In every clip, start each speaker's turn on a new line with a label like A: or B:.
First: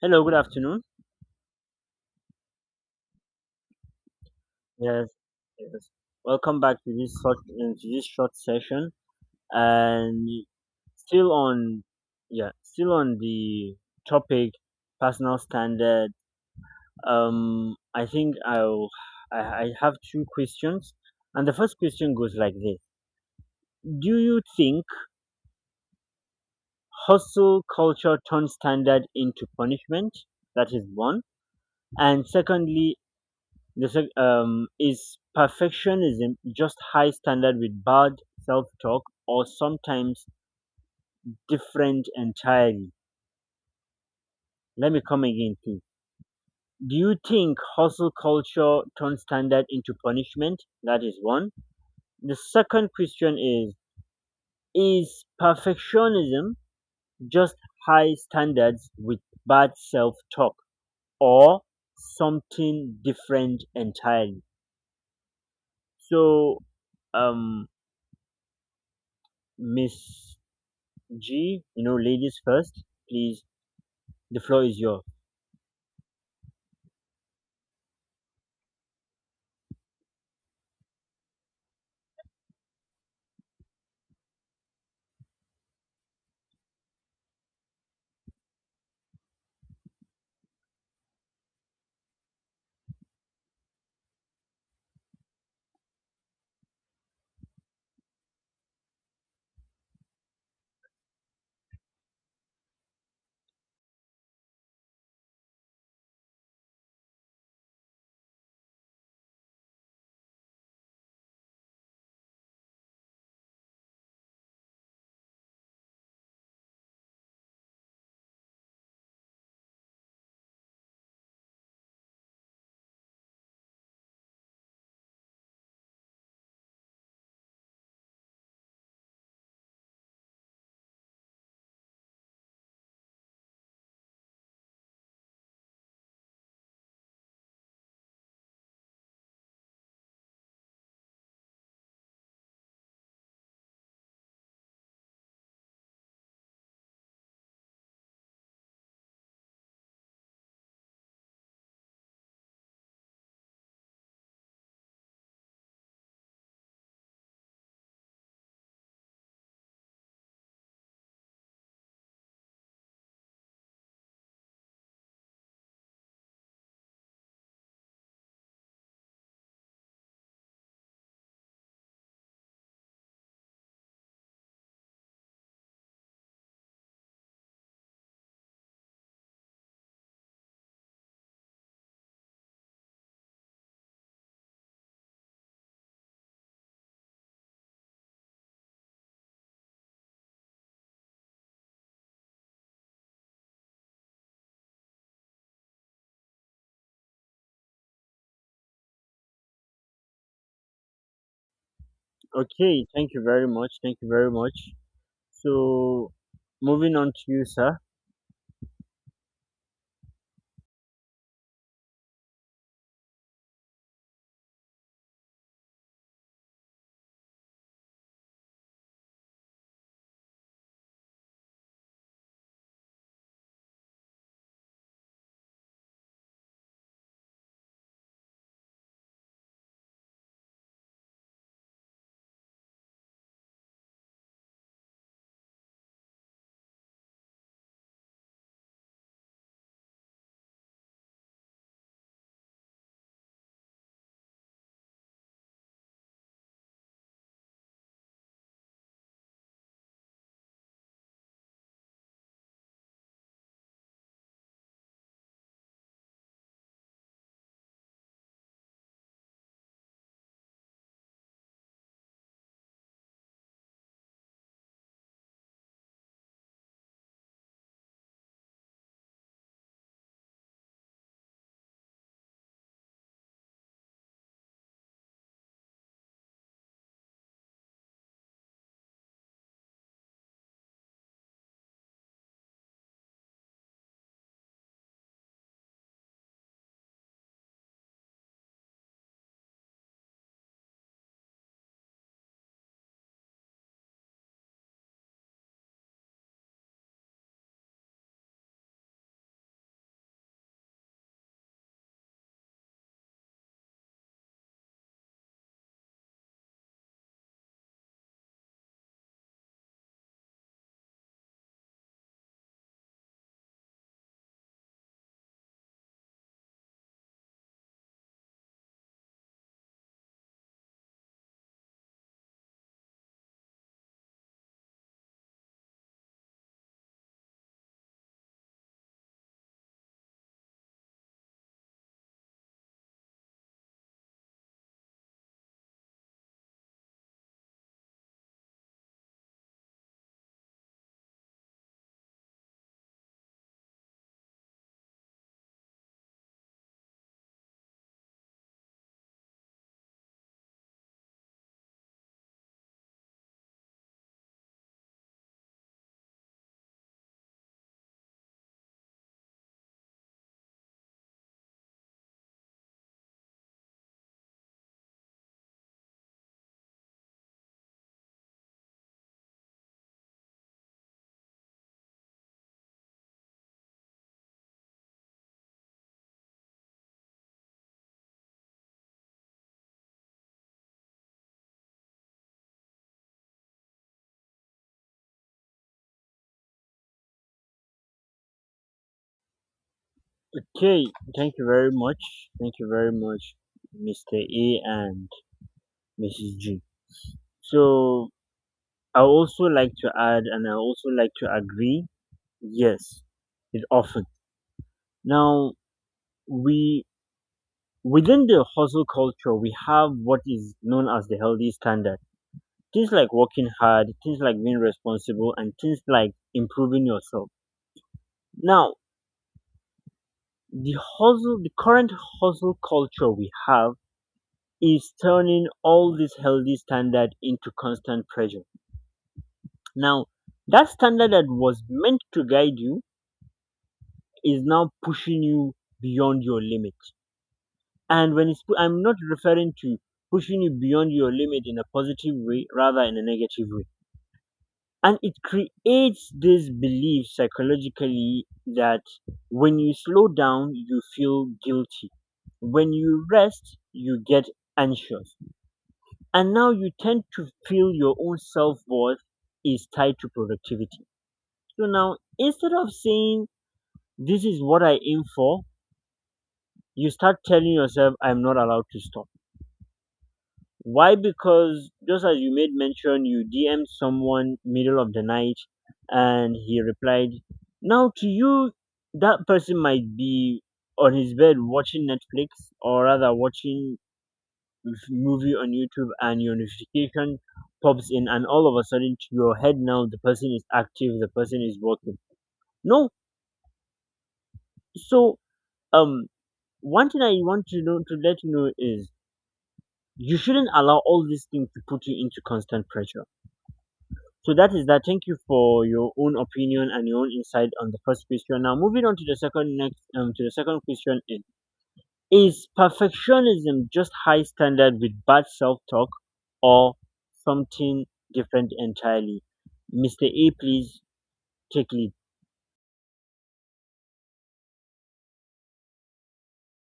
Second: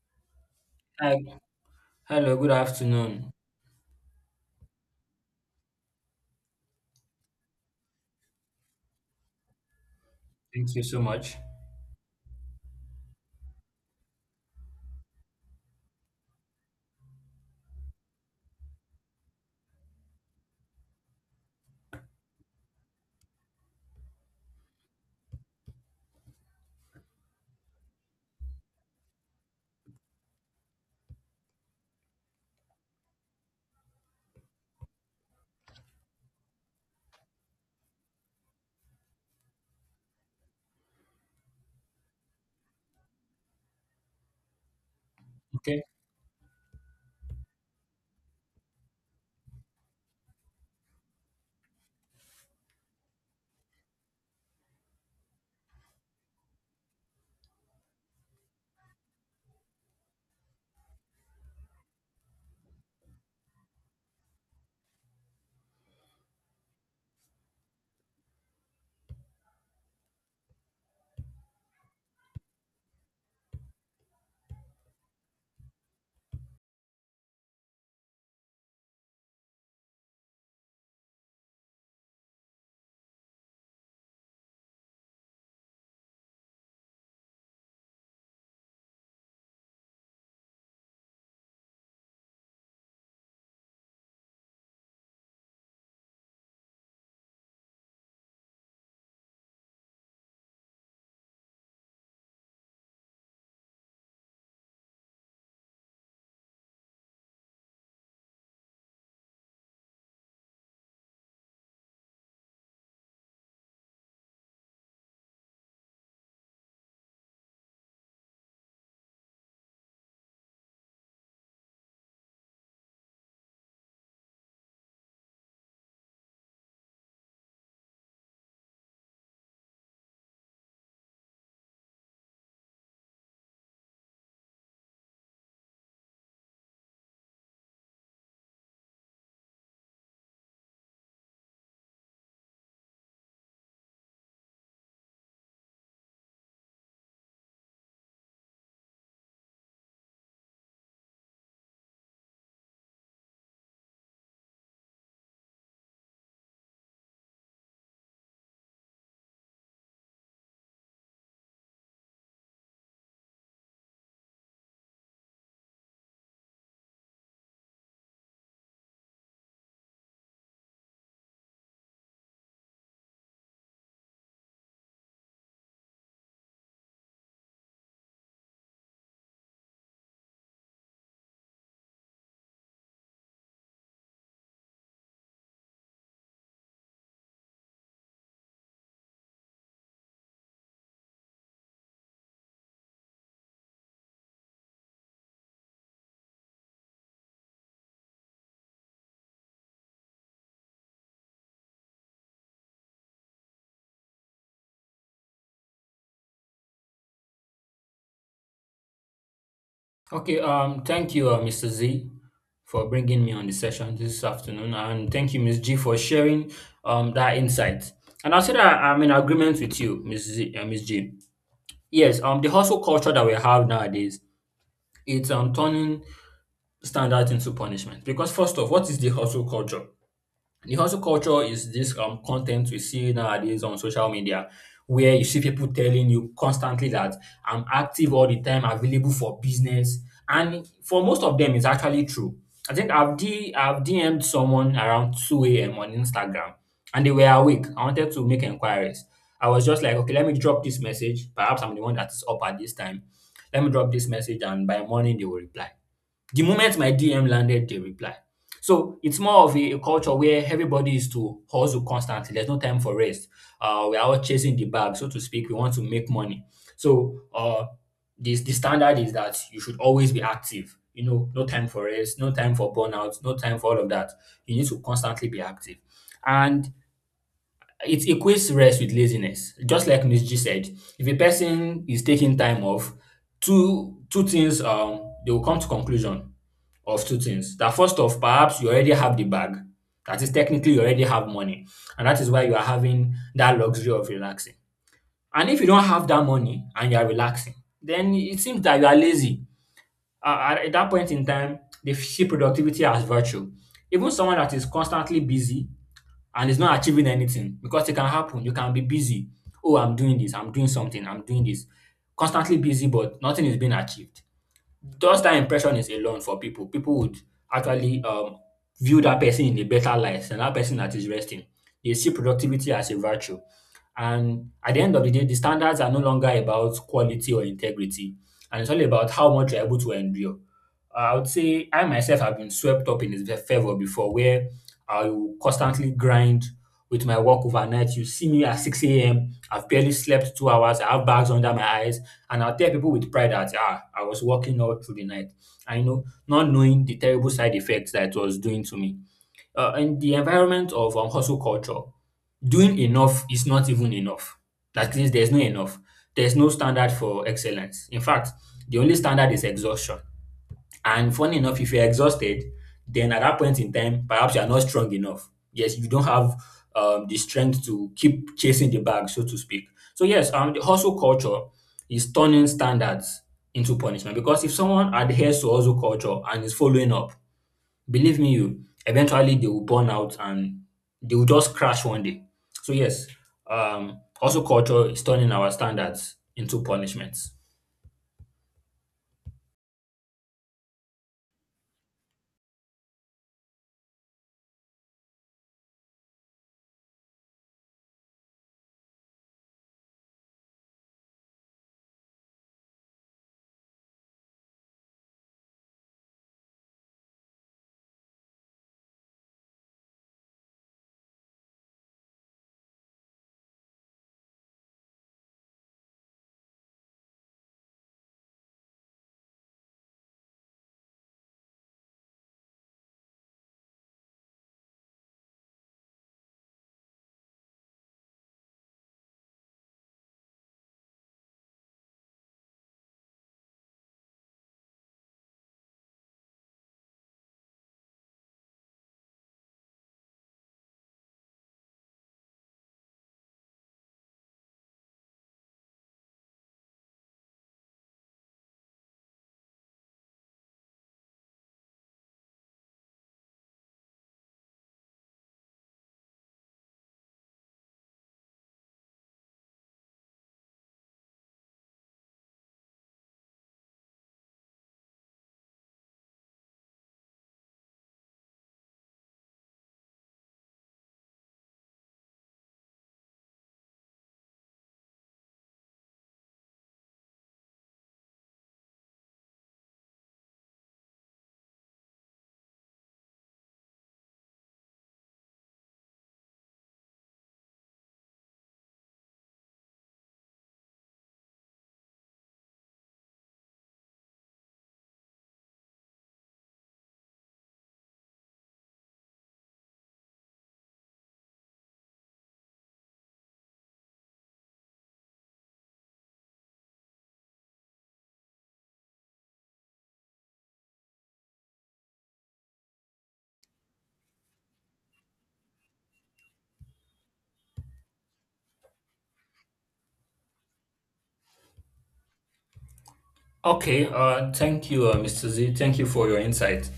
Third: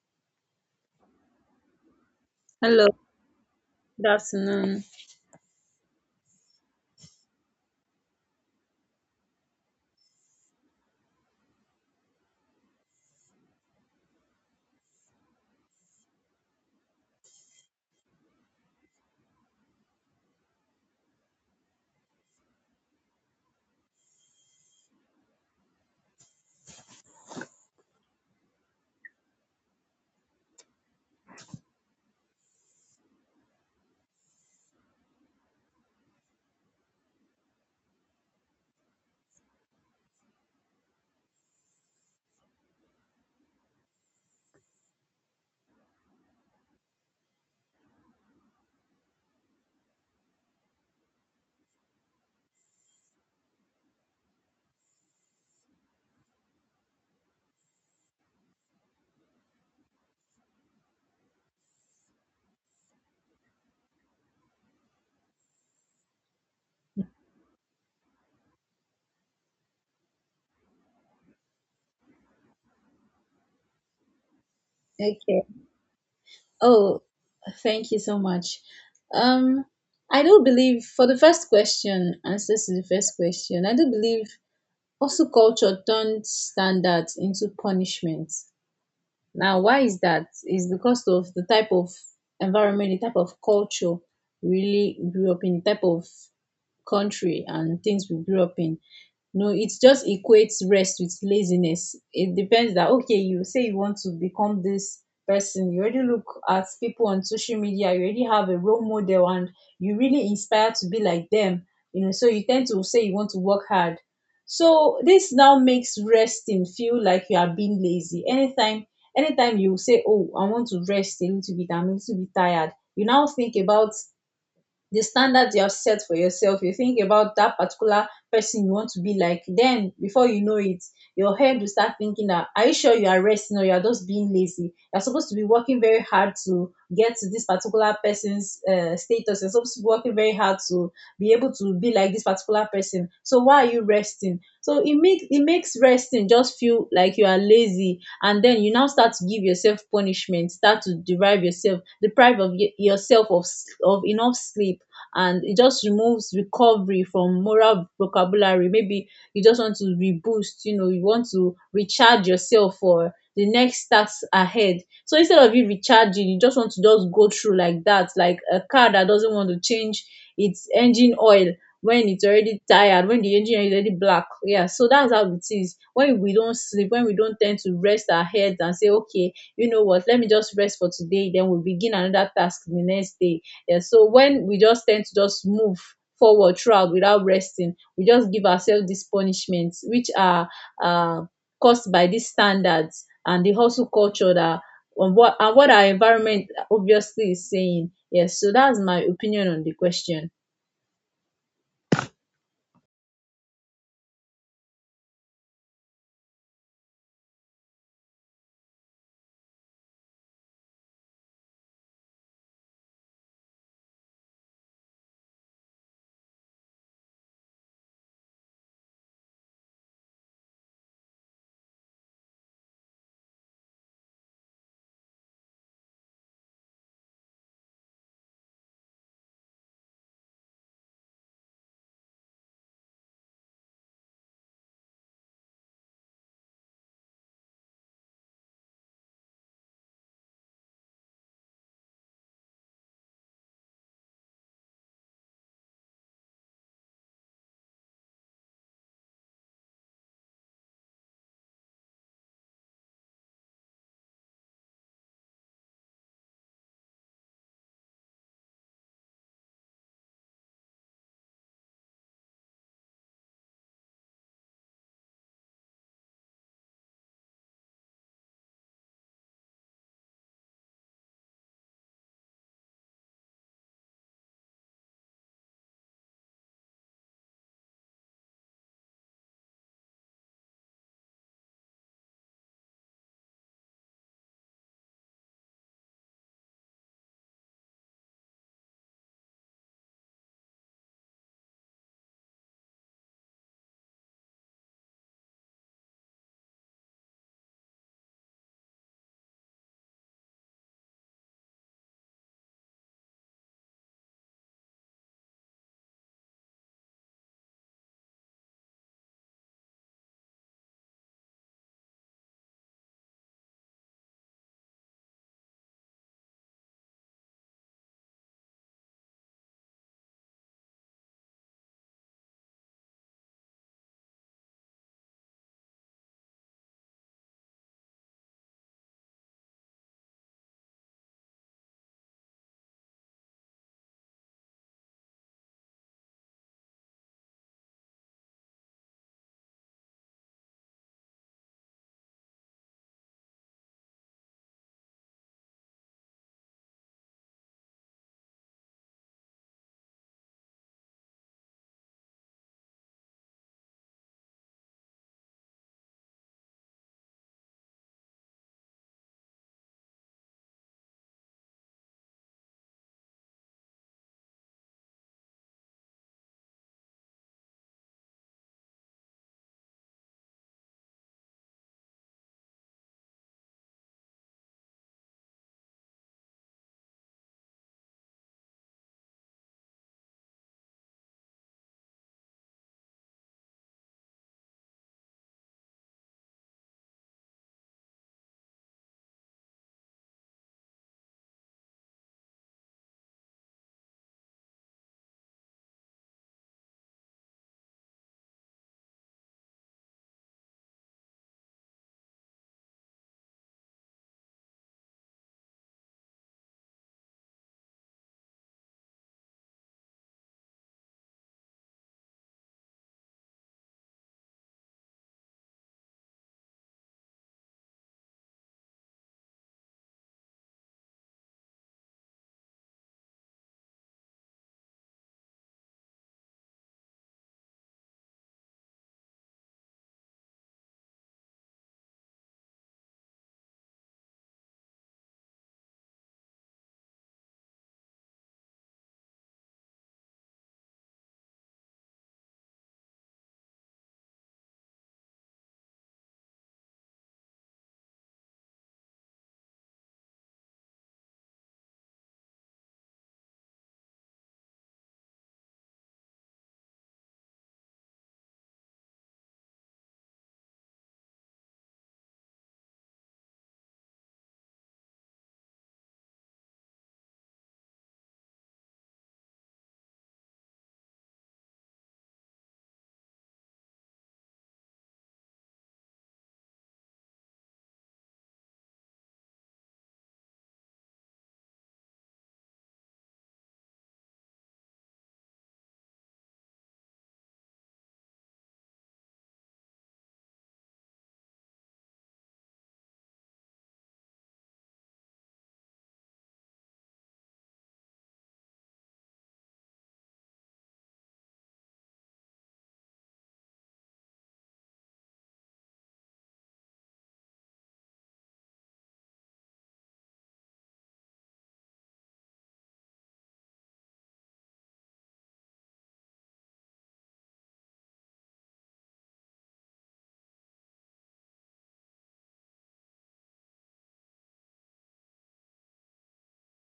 A: Hello, good afternoon.
B: Hi. Hello, good
C: Hello,
B: afternoon.
C: good afternoon.
A: Yes, yes. Welcome back to this short session, and
B: Thank you so
A: still
B: much.
A: on, yeah, still on the topic personal standard. I think I have two questions, and the first question goes like this: Do you think hustle culture turns standard into punishment? That is one, and secondly, is perfectionism just high standard with bad self talk or sometimes different entirely? Let me come again,
B: Okay.
A: please. Do you think hustle culture turns standard into punishment? That is one. The second question is perfectionism just high standards with bad self talk or something different entirely? So, um, Miss G, you know, ladies first, please. The floor is yours.
C: Okay. Oh, thank you so much. Um, I do believe for the first question, I do believe also culture turned standards into punishment. Now, why is that? It's because of the type of environment, the type of culture we really grew up in, the type of country and things we grew up in. No, it just equates rest with laziness. It depends that okay, you say you want to become this person. You already look at people on social media, you already have a role model and you really inspire to be like them. You know, so you tend to say you want to work hard. So this now makes resting feel like you are being lazy. Anytime you say, oh, I want to rest a little bit, I'm a little bit tired, you now think about the standards you have set for yourself. You think about that particular person you want to be like. Then before you know it, your head will start thinking that, are you sure you are resting or you are just being lazy? You're supposed to be working very hard to get to this particular person's status. You're supposed to be working very hard to be able to be like this particular person, so why are you resting? So it makes, it makes resting just feel like you are lazy, and then you now start to give yourself punishment, start to derive yourself, deprive of yourself of of enough sleep. And it just removes recovery from moral vocabulary. Maybe you just want to reboost, you know, you want to recharge yourself for the next task ahead. So instead of you recharging, you just want to just go through like that, like a car that doesn't want to change its engine oil when it's already tired, when the engine is already black. Yeah, so that's how it is. When we don't sleep, when we don't tend to rest our heads and say, okay, you know what, let me just rest for today, then we begin another task the next day. Yeah, so when we just tend to just move forward throughout without resting, we just give ourselves these punishments, which are uh, caused by these standards and the hustle culture that and what our environment obviously is saying. Yes, so that's my opinion on the question.
A: Okay, thank you very much. Thank you very much. So, moving on to you, sir.
B: Okay, thank you, Mr. Z, for bringing me on the session this afternoon, and thank you, Miss G, for sharing that insight. And I'll say that I'm in agreement with you, Miss G. Yes, the hustle culture that we have nowadays, it's turning standards into punishment. Because first off, what is the hustle culture? The hustle culture is this content we see nowadays on social media where you see people telling you constantly that I'm active all the time, available for business. And for most of them, it's actually true. I think I've DM'd someone around 2 a.m. on Instagram and they were awake. I wanted to make inquiries. I was just like, okay, let me drop this message. Perhaps I'm the one that is up at this time. Let me drop this message and by morning they will reply. The moment my DM landed, they reply. So it's more of a culture where everybody is to hustle constantly. There's no time for rest. We are all chasing the bag, so to speak. We want to make money. So uh, this the standard is that you should always be active. You know, no time for rest, no time for burnout, no time for all of that. You need to constantly be active. And it equates rest with laziness. Just like Miss G said, if a person is taking time off, two things they will come to conclusion of two things. That first off, perhaps you already have the bag. That is technically you already have money, and that is why you are having that luxury of relaxing. And if you don't have that money and you are relaxing, then it seems that you are lazy. At that point in time, they see productivity as virtue. Even someone that is constantly busy and it's not achieving anything because it can happen. You can be busy. Oh, I'm doing this. I'm doing something. I'm doing this. Constantly busy, but nothing is being achieved. Just that impression is alone for people. People would actually view that person in a better light than that person that is resting. They see productivity as a virtue. And at the end of the day, the standards are no longer about quality or integrity, and it's all about how much you're able to endure. I would say I myself have been swept up in his favor before, where I will constantly grind with my work overnight. You see me at 6 a.m., I've barely slept two hours, I have bags under my eyes, and I'll tell people with pride that ah, I was working all through the night. I know, not knowing the terrible side effects that it was doing to me. In the environment of hustle culture, doing enough is not even enough. That means there's no enough. There's no standard for excellence. In fact, the only standard is exhaustion. And funny enough, if you're exhausted, then at that point in time, perhaps you're not strong enough. Yes, you don't have the strength to keep chasing the bag, so to speak. So, yes, the hustle culture is turning standards into punishment because if someone adheres to hustle culture and is following up, believe me, you eventually they will burn out and they will just crash one day. So, yes, hustle culture is turning our standards into punishments.
A: Okay, thank you very much. Thank you very much, Mr. A and Mrs. G. So, I also like to add and I also like to agree, yes, it's often. Now, we within the hustle culture, we have what is known as the healthy standard, things like working hard, things like being responsible, and things like improving yourself. Now, the current hustle culture we have is turning all this healthy standard into constant pressure. Now, that standard that was meant to guide you is now pushing you beyond your limit. And I'm not referring to pushing you beyond your limit in a positive way, rather in a negative way, and it creates this belief psychologically that when you slow down you feel guilty, when you rest you get anxious, and now you tend to feel your own self-worth is tied to productivity. So now instead of saying this is what I aim for, you start telling yourself I'm not allowed to stop. Why? Because just as you made mention, you DM'd someone middle of the night and he replied. Now to you, that person might be on his bed watching Netflix, or rather watching movie on YouTube, and your notification pops in and all of a sudden to your head now the person is active, the person is working. No. So, um one thing I want to know to let you know is you shouldn't allow all these things to put you into constant pressure. So that is that. Thank you for your own opinion and your own insight on the first question. Now moving on to the second question is perfectionism just high standard with bad self talk or something different entirely? Mr. A, please take lead.
B: Okay, thank you, Mr. Z. Thank you for your insight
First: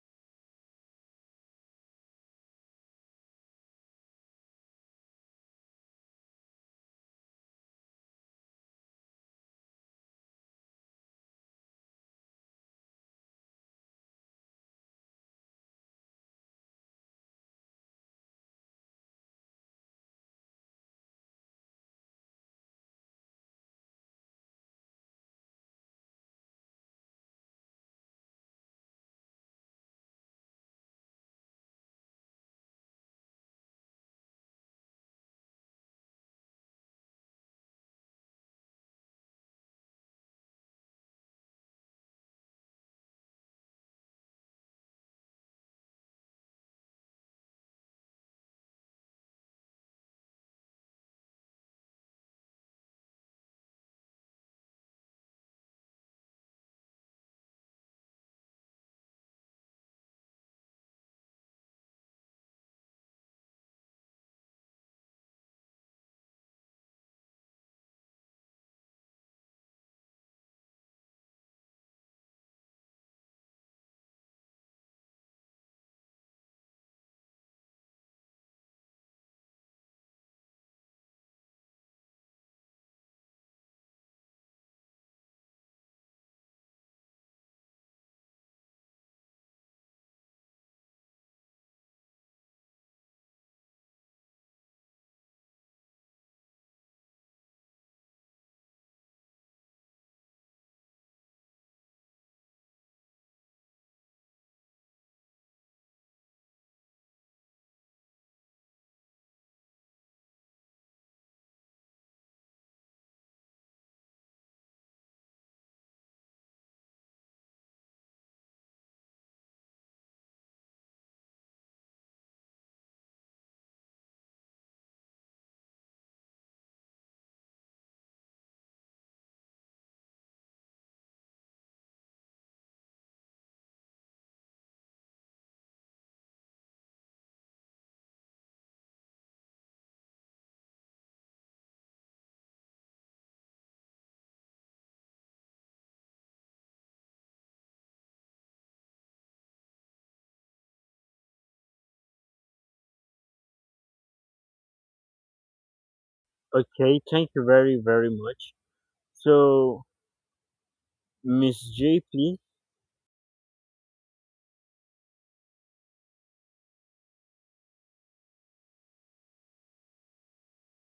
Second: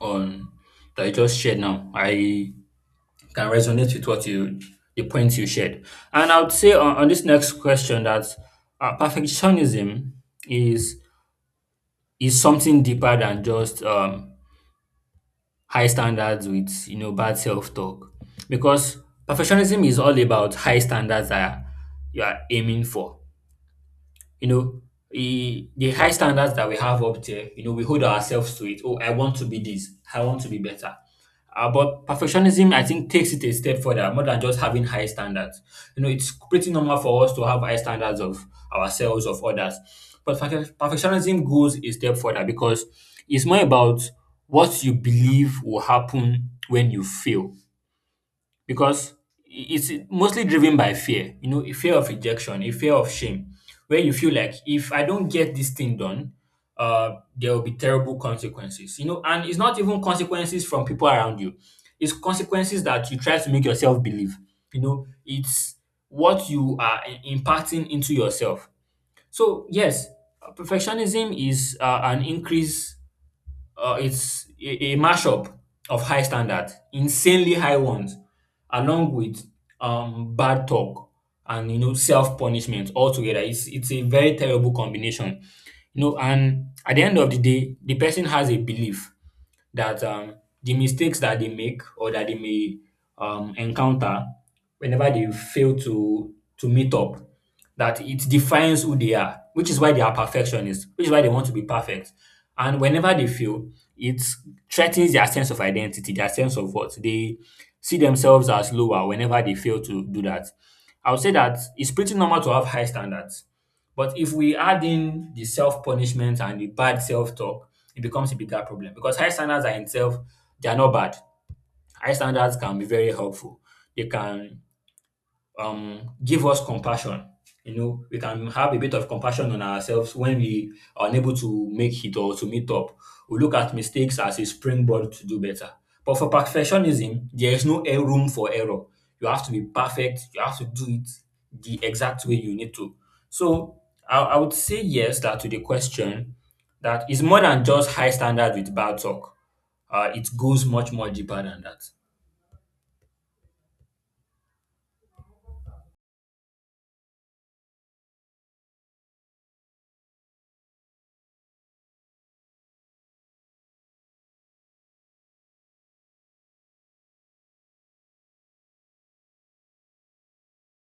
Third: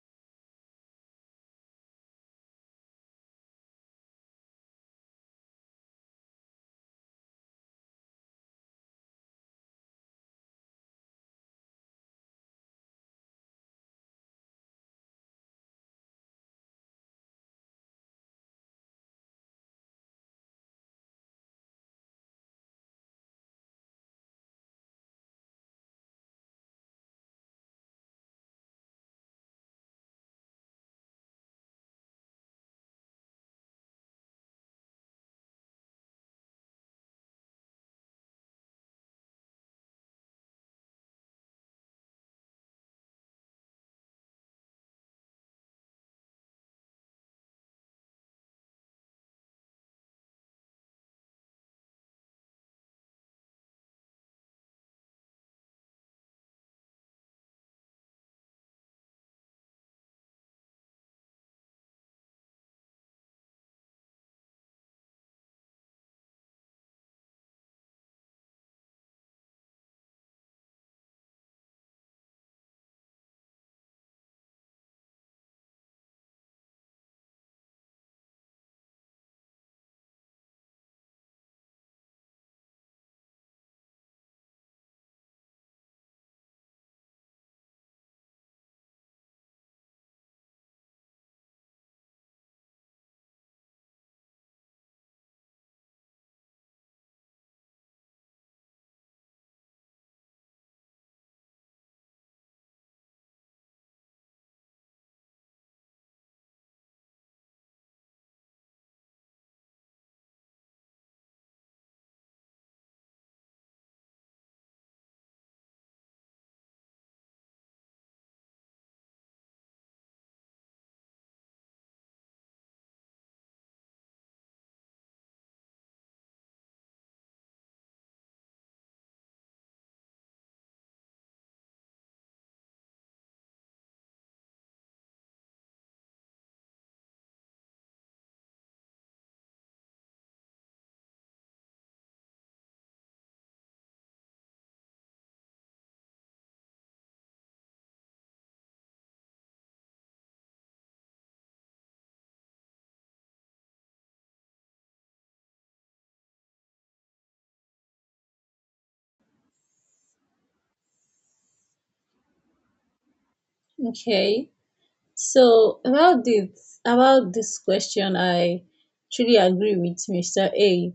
B: on that you just shared now. I can resonate with what you the points you shared. And I would say on this next question that perfectionism is is something deeper than just high standards with you know bad self talk, because perfectionism is all about high standards that you are aiming for. You know, the high standards that we have up there, you know, we hold ourselves to it. Oh, I want to be this. I want to be better. But perfectionism, I think, takes it a step further, more than just having high standards. You know, it's pretty normal for us to have high standards of ourselves, of others. But perfectionism goes a step further because it's more about what you believe will happen when you fail because it's mostly driven by fear, you know, a fear of rejection, a fear of shame, where you feel like if I don't get this thing done, there will be terrible consequences, you know, and it's not even consequences from people around you, it's consequences that you try to make yourself believe, you know, it's what you are imparting into yourself. So, yes, perfectionism is an increase it's a mashup of high standards, insanely high ones, along with bad talk and you know self punishment altogether. It's a very terrible combination, you know. And at the end of the day, the person has a belief that the mistakes that they make or that they may encounter whenever they fail to meet up, that it defines who they are, which is why they are perfectionists, which is why they want to be perfect. And whenever they fail, it threatens their sense of identity, their sense of what they see themselves as lower whenever they fail to do that. I would say that it's pretty normal to have high standards, but if we add in the self punishment and the bad self talk, it becomes a bigger problem because high standards are in itself, they are not bad. High standards can be very helpful. They can give us compassion. You know, we can have a bit of compassion on ourselves when we are unable to make it or to meet up. We look at mistakes as a springboard to do better. But for perfectionism, there is no air room for error. You have to be perfect. You have to do it the exact way you need to. So I would say yes that to the question that is more than just high standard with bad talk. It goes much more deeper than that.
A: Okay, thank you very very much. So Miss J, please.
C: Okay. So about this question, I truly agree with Mr. A,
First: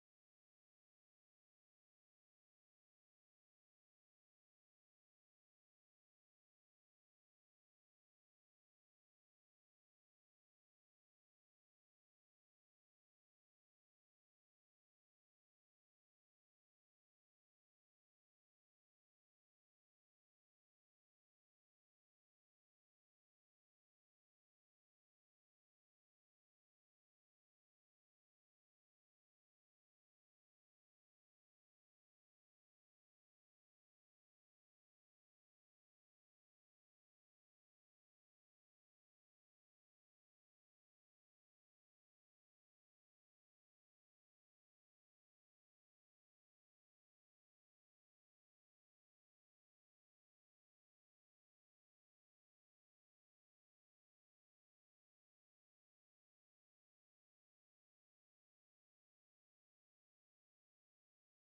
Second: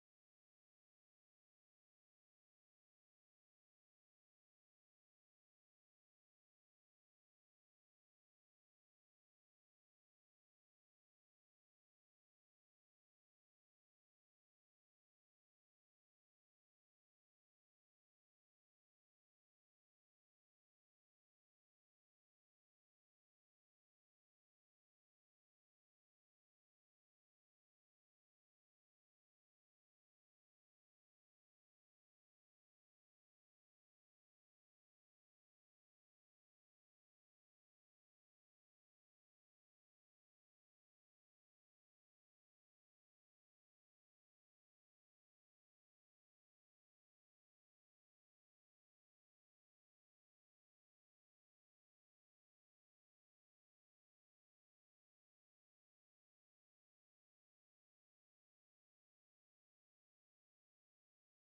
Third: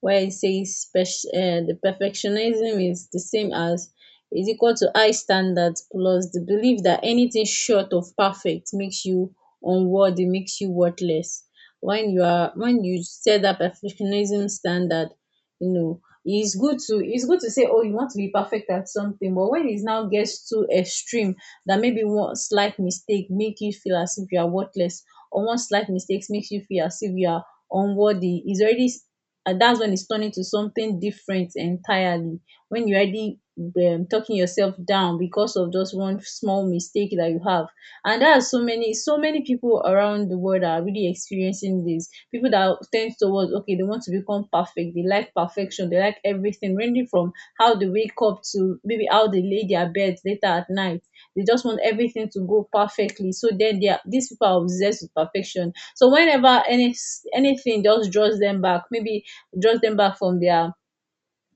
C: where he says the perfectionism is the same as, is equal to high standards plus the belief that anything short of perfect makes you unworthy, makes you worthless. When you set that perfectionism standard, you know, it's good to say, oh, you want to be perfect at something, but when it now gets too extreme, that maybe one slight mistake make you feel as if you are worthless, or one slight mistake makes you feel as if you are unworthy, is already, and that's when it's turning to something different entirely, when you're already talking yourself down because of just one small mistake that you have. And there are so many people around the world that are really experiencing this, people that tend towards, okay, they want to become perfect, they like perfection, they like everything, ranging from how they wake up to maybe how they lay their beds later at night. They just want everything to go perfectly. So then they are, these people are obsessed with perfection. So whenever anything just draws them back, maybe draws them back from their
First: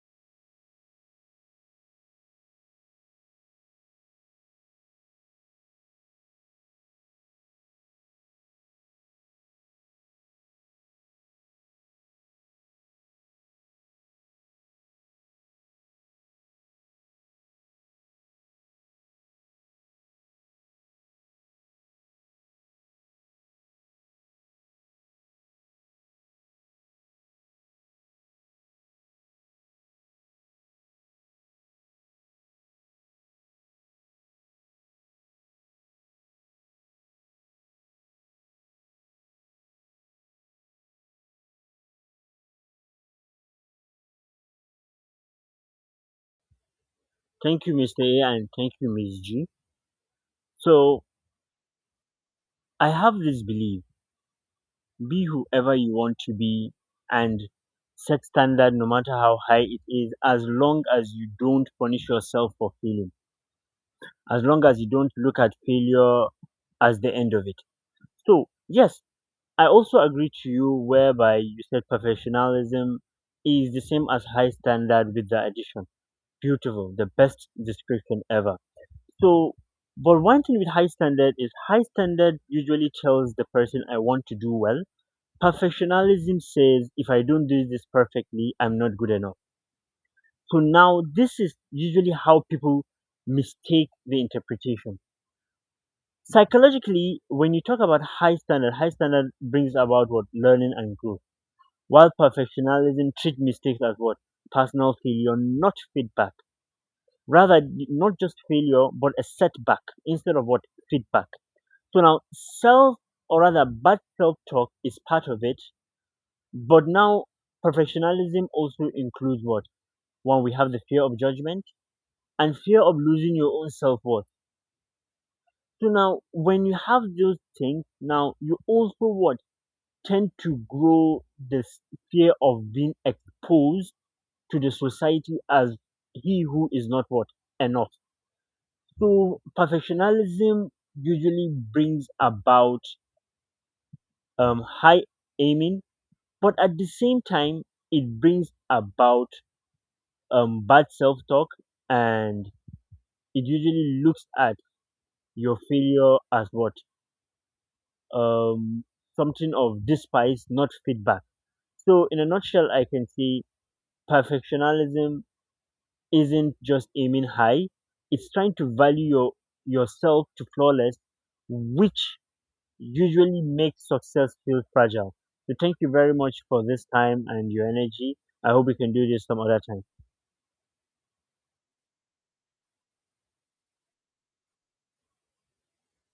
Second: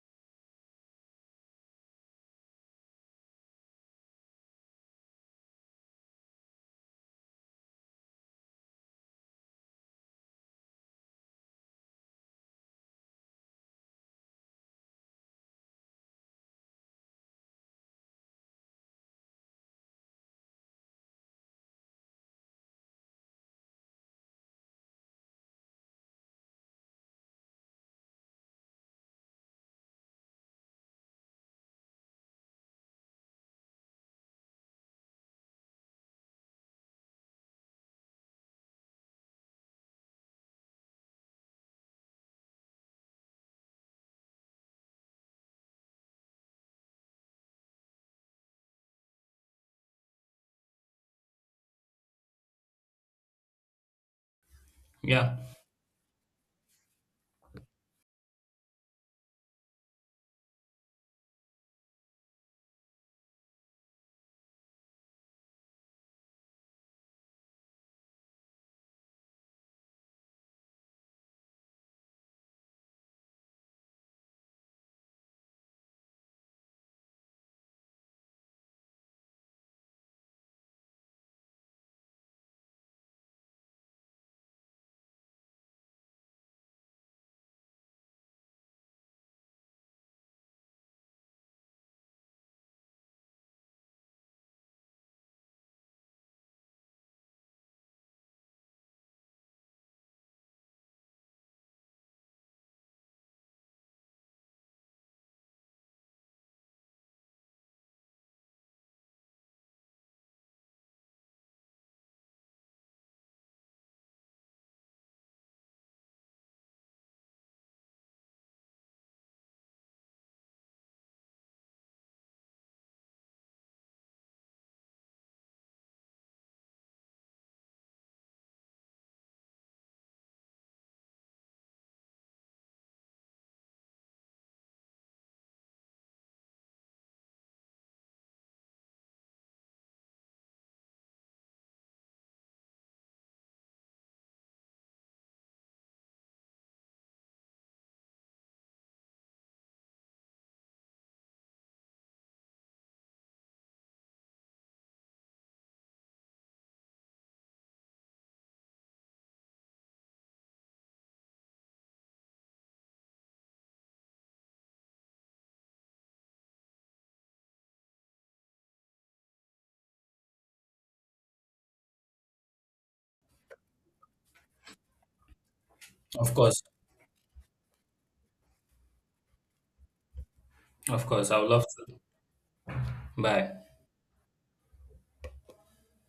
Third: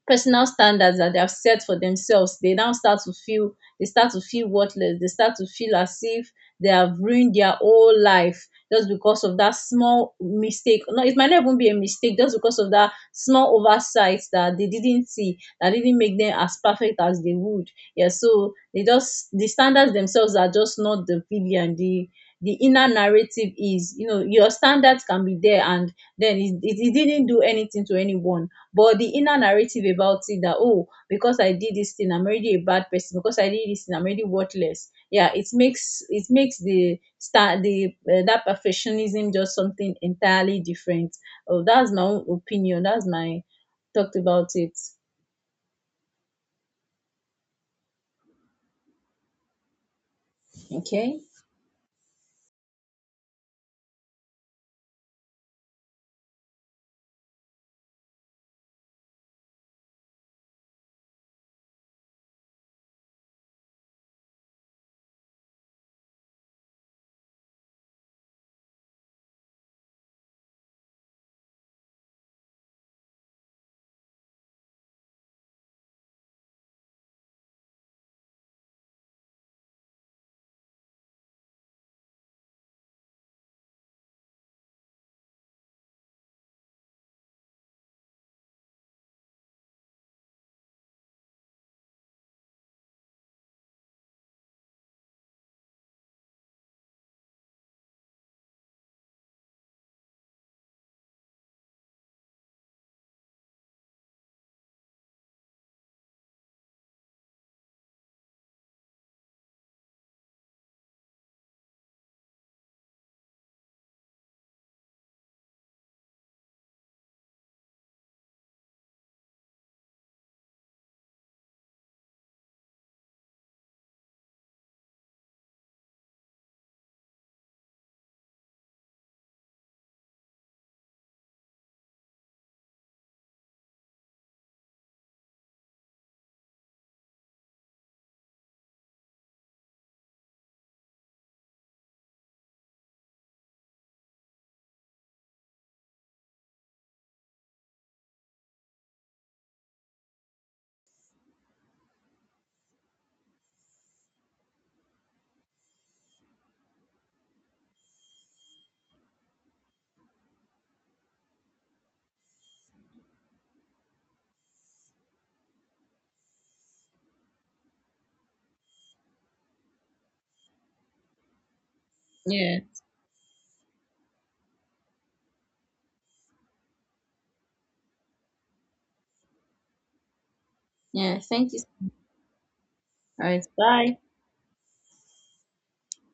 C: personal standards that they have set for themselves, they now start to feel, they start to feel worthless, they start to feel as if they have ruined their whole life just because of that small mistake. No, it might not even be a mistake, just because of that small oversight that they didn't see, that didn't make them as perfect as they would. Yeah, so they just, the standards themselves are just not the villain, the inner narrative is, you know, your standards can be there, and then it didn't do anything to anyone. But the inner narrative about it, that oh, because I did this thing I'm already a bad person, because I did this thing I'm already worthless. Yeah, it makes, it makes the start the that perfectionism just something entirely different. Oh, that's my own opinion, that's my talked about it.
A: Thank you, Mr. A, and thank you, Miss G. So
C: Okay.
A: I have this belief: be
B: Yeah,
A: whoever you want to be, and set standard no matter how high it is, as long as you don't punish yourself for failing. As long as you don't look at failure as the end of it. So yes, I also agree to you whereby you said professionalism is the same as high standard with the addition. Beautiful, the best description ever. So, but one thing with high standard is high standard usually tells the person I want to do well. Perfectionism says if I don't do this perfectly I'm not good enough. So now this is usually how people mistake the interpretation. Psychologically, when you talk about high standard, high standard brings about what? Learning and growth. While perfectionism treats mistakes as what? Personal failure, not feedback. Rather, not just failure but a setback instead of what? Feedback. So now self or rather bad self talk is part of it. But now perfectionism also includes what? One, we have the fear of judgment and fear of losing your own self worth. So now, when you have those things, now you also what? Tend to grow this fear of being exposed to the society as he who is not what? Enough. So perfectionism usually brings about high aiming, but at the same time, it brings about bad self talk, and it usually looks at your failure as what? um, Something of despise, not feedback. So, in a nutshell, I can say perfectionism isn't just aiming high; it's trying to value yourself to flawless, which
C: Yeah,
A: usually makes success feel fragile. So, thank you very
B: of
A: much
B: course,
A: for this time and your energy. I hope we can do this some other time.
B: of
C: yeah,
B: course. I would
C: thank you.
B: love to.
C: All right,
B: Bye.
C: bye.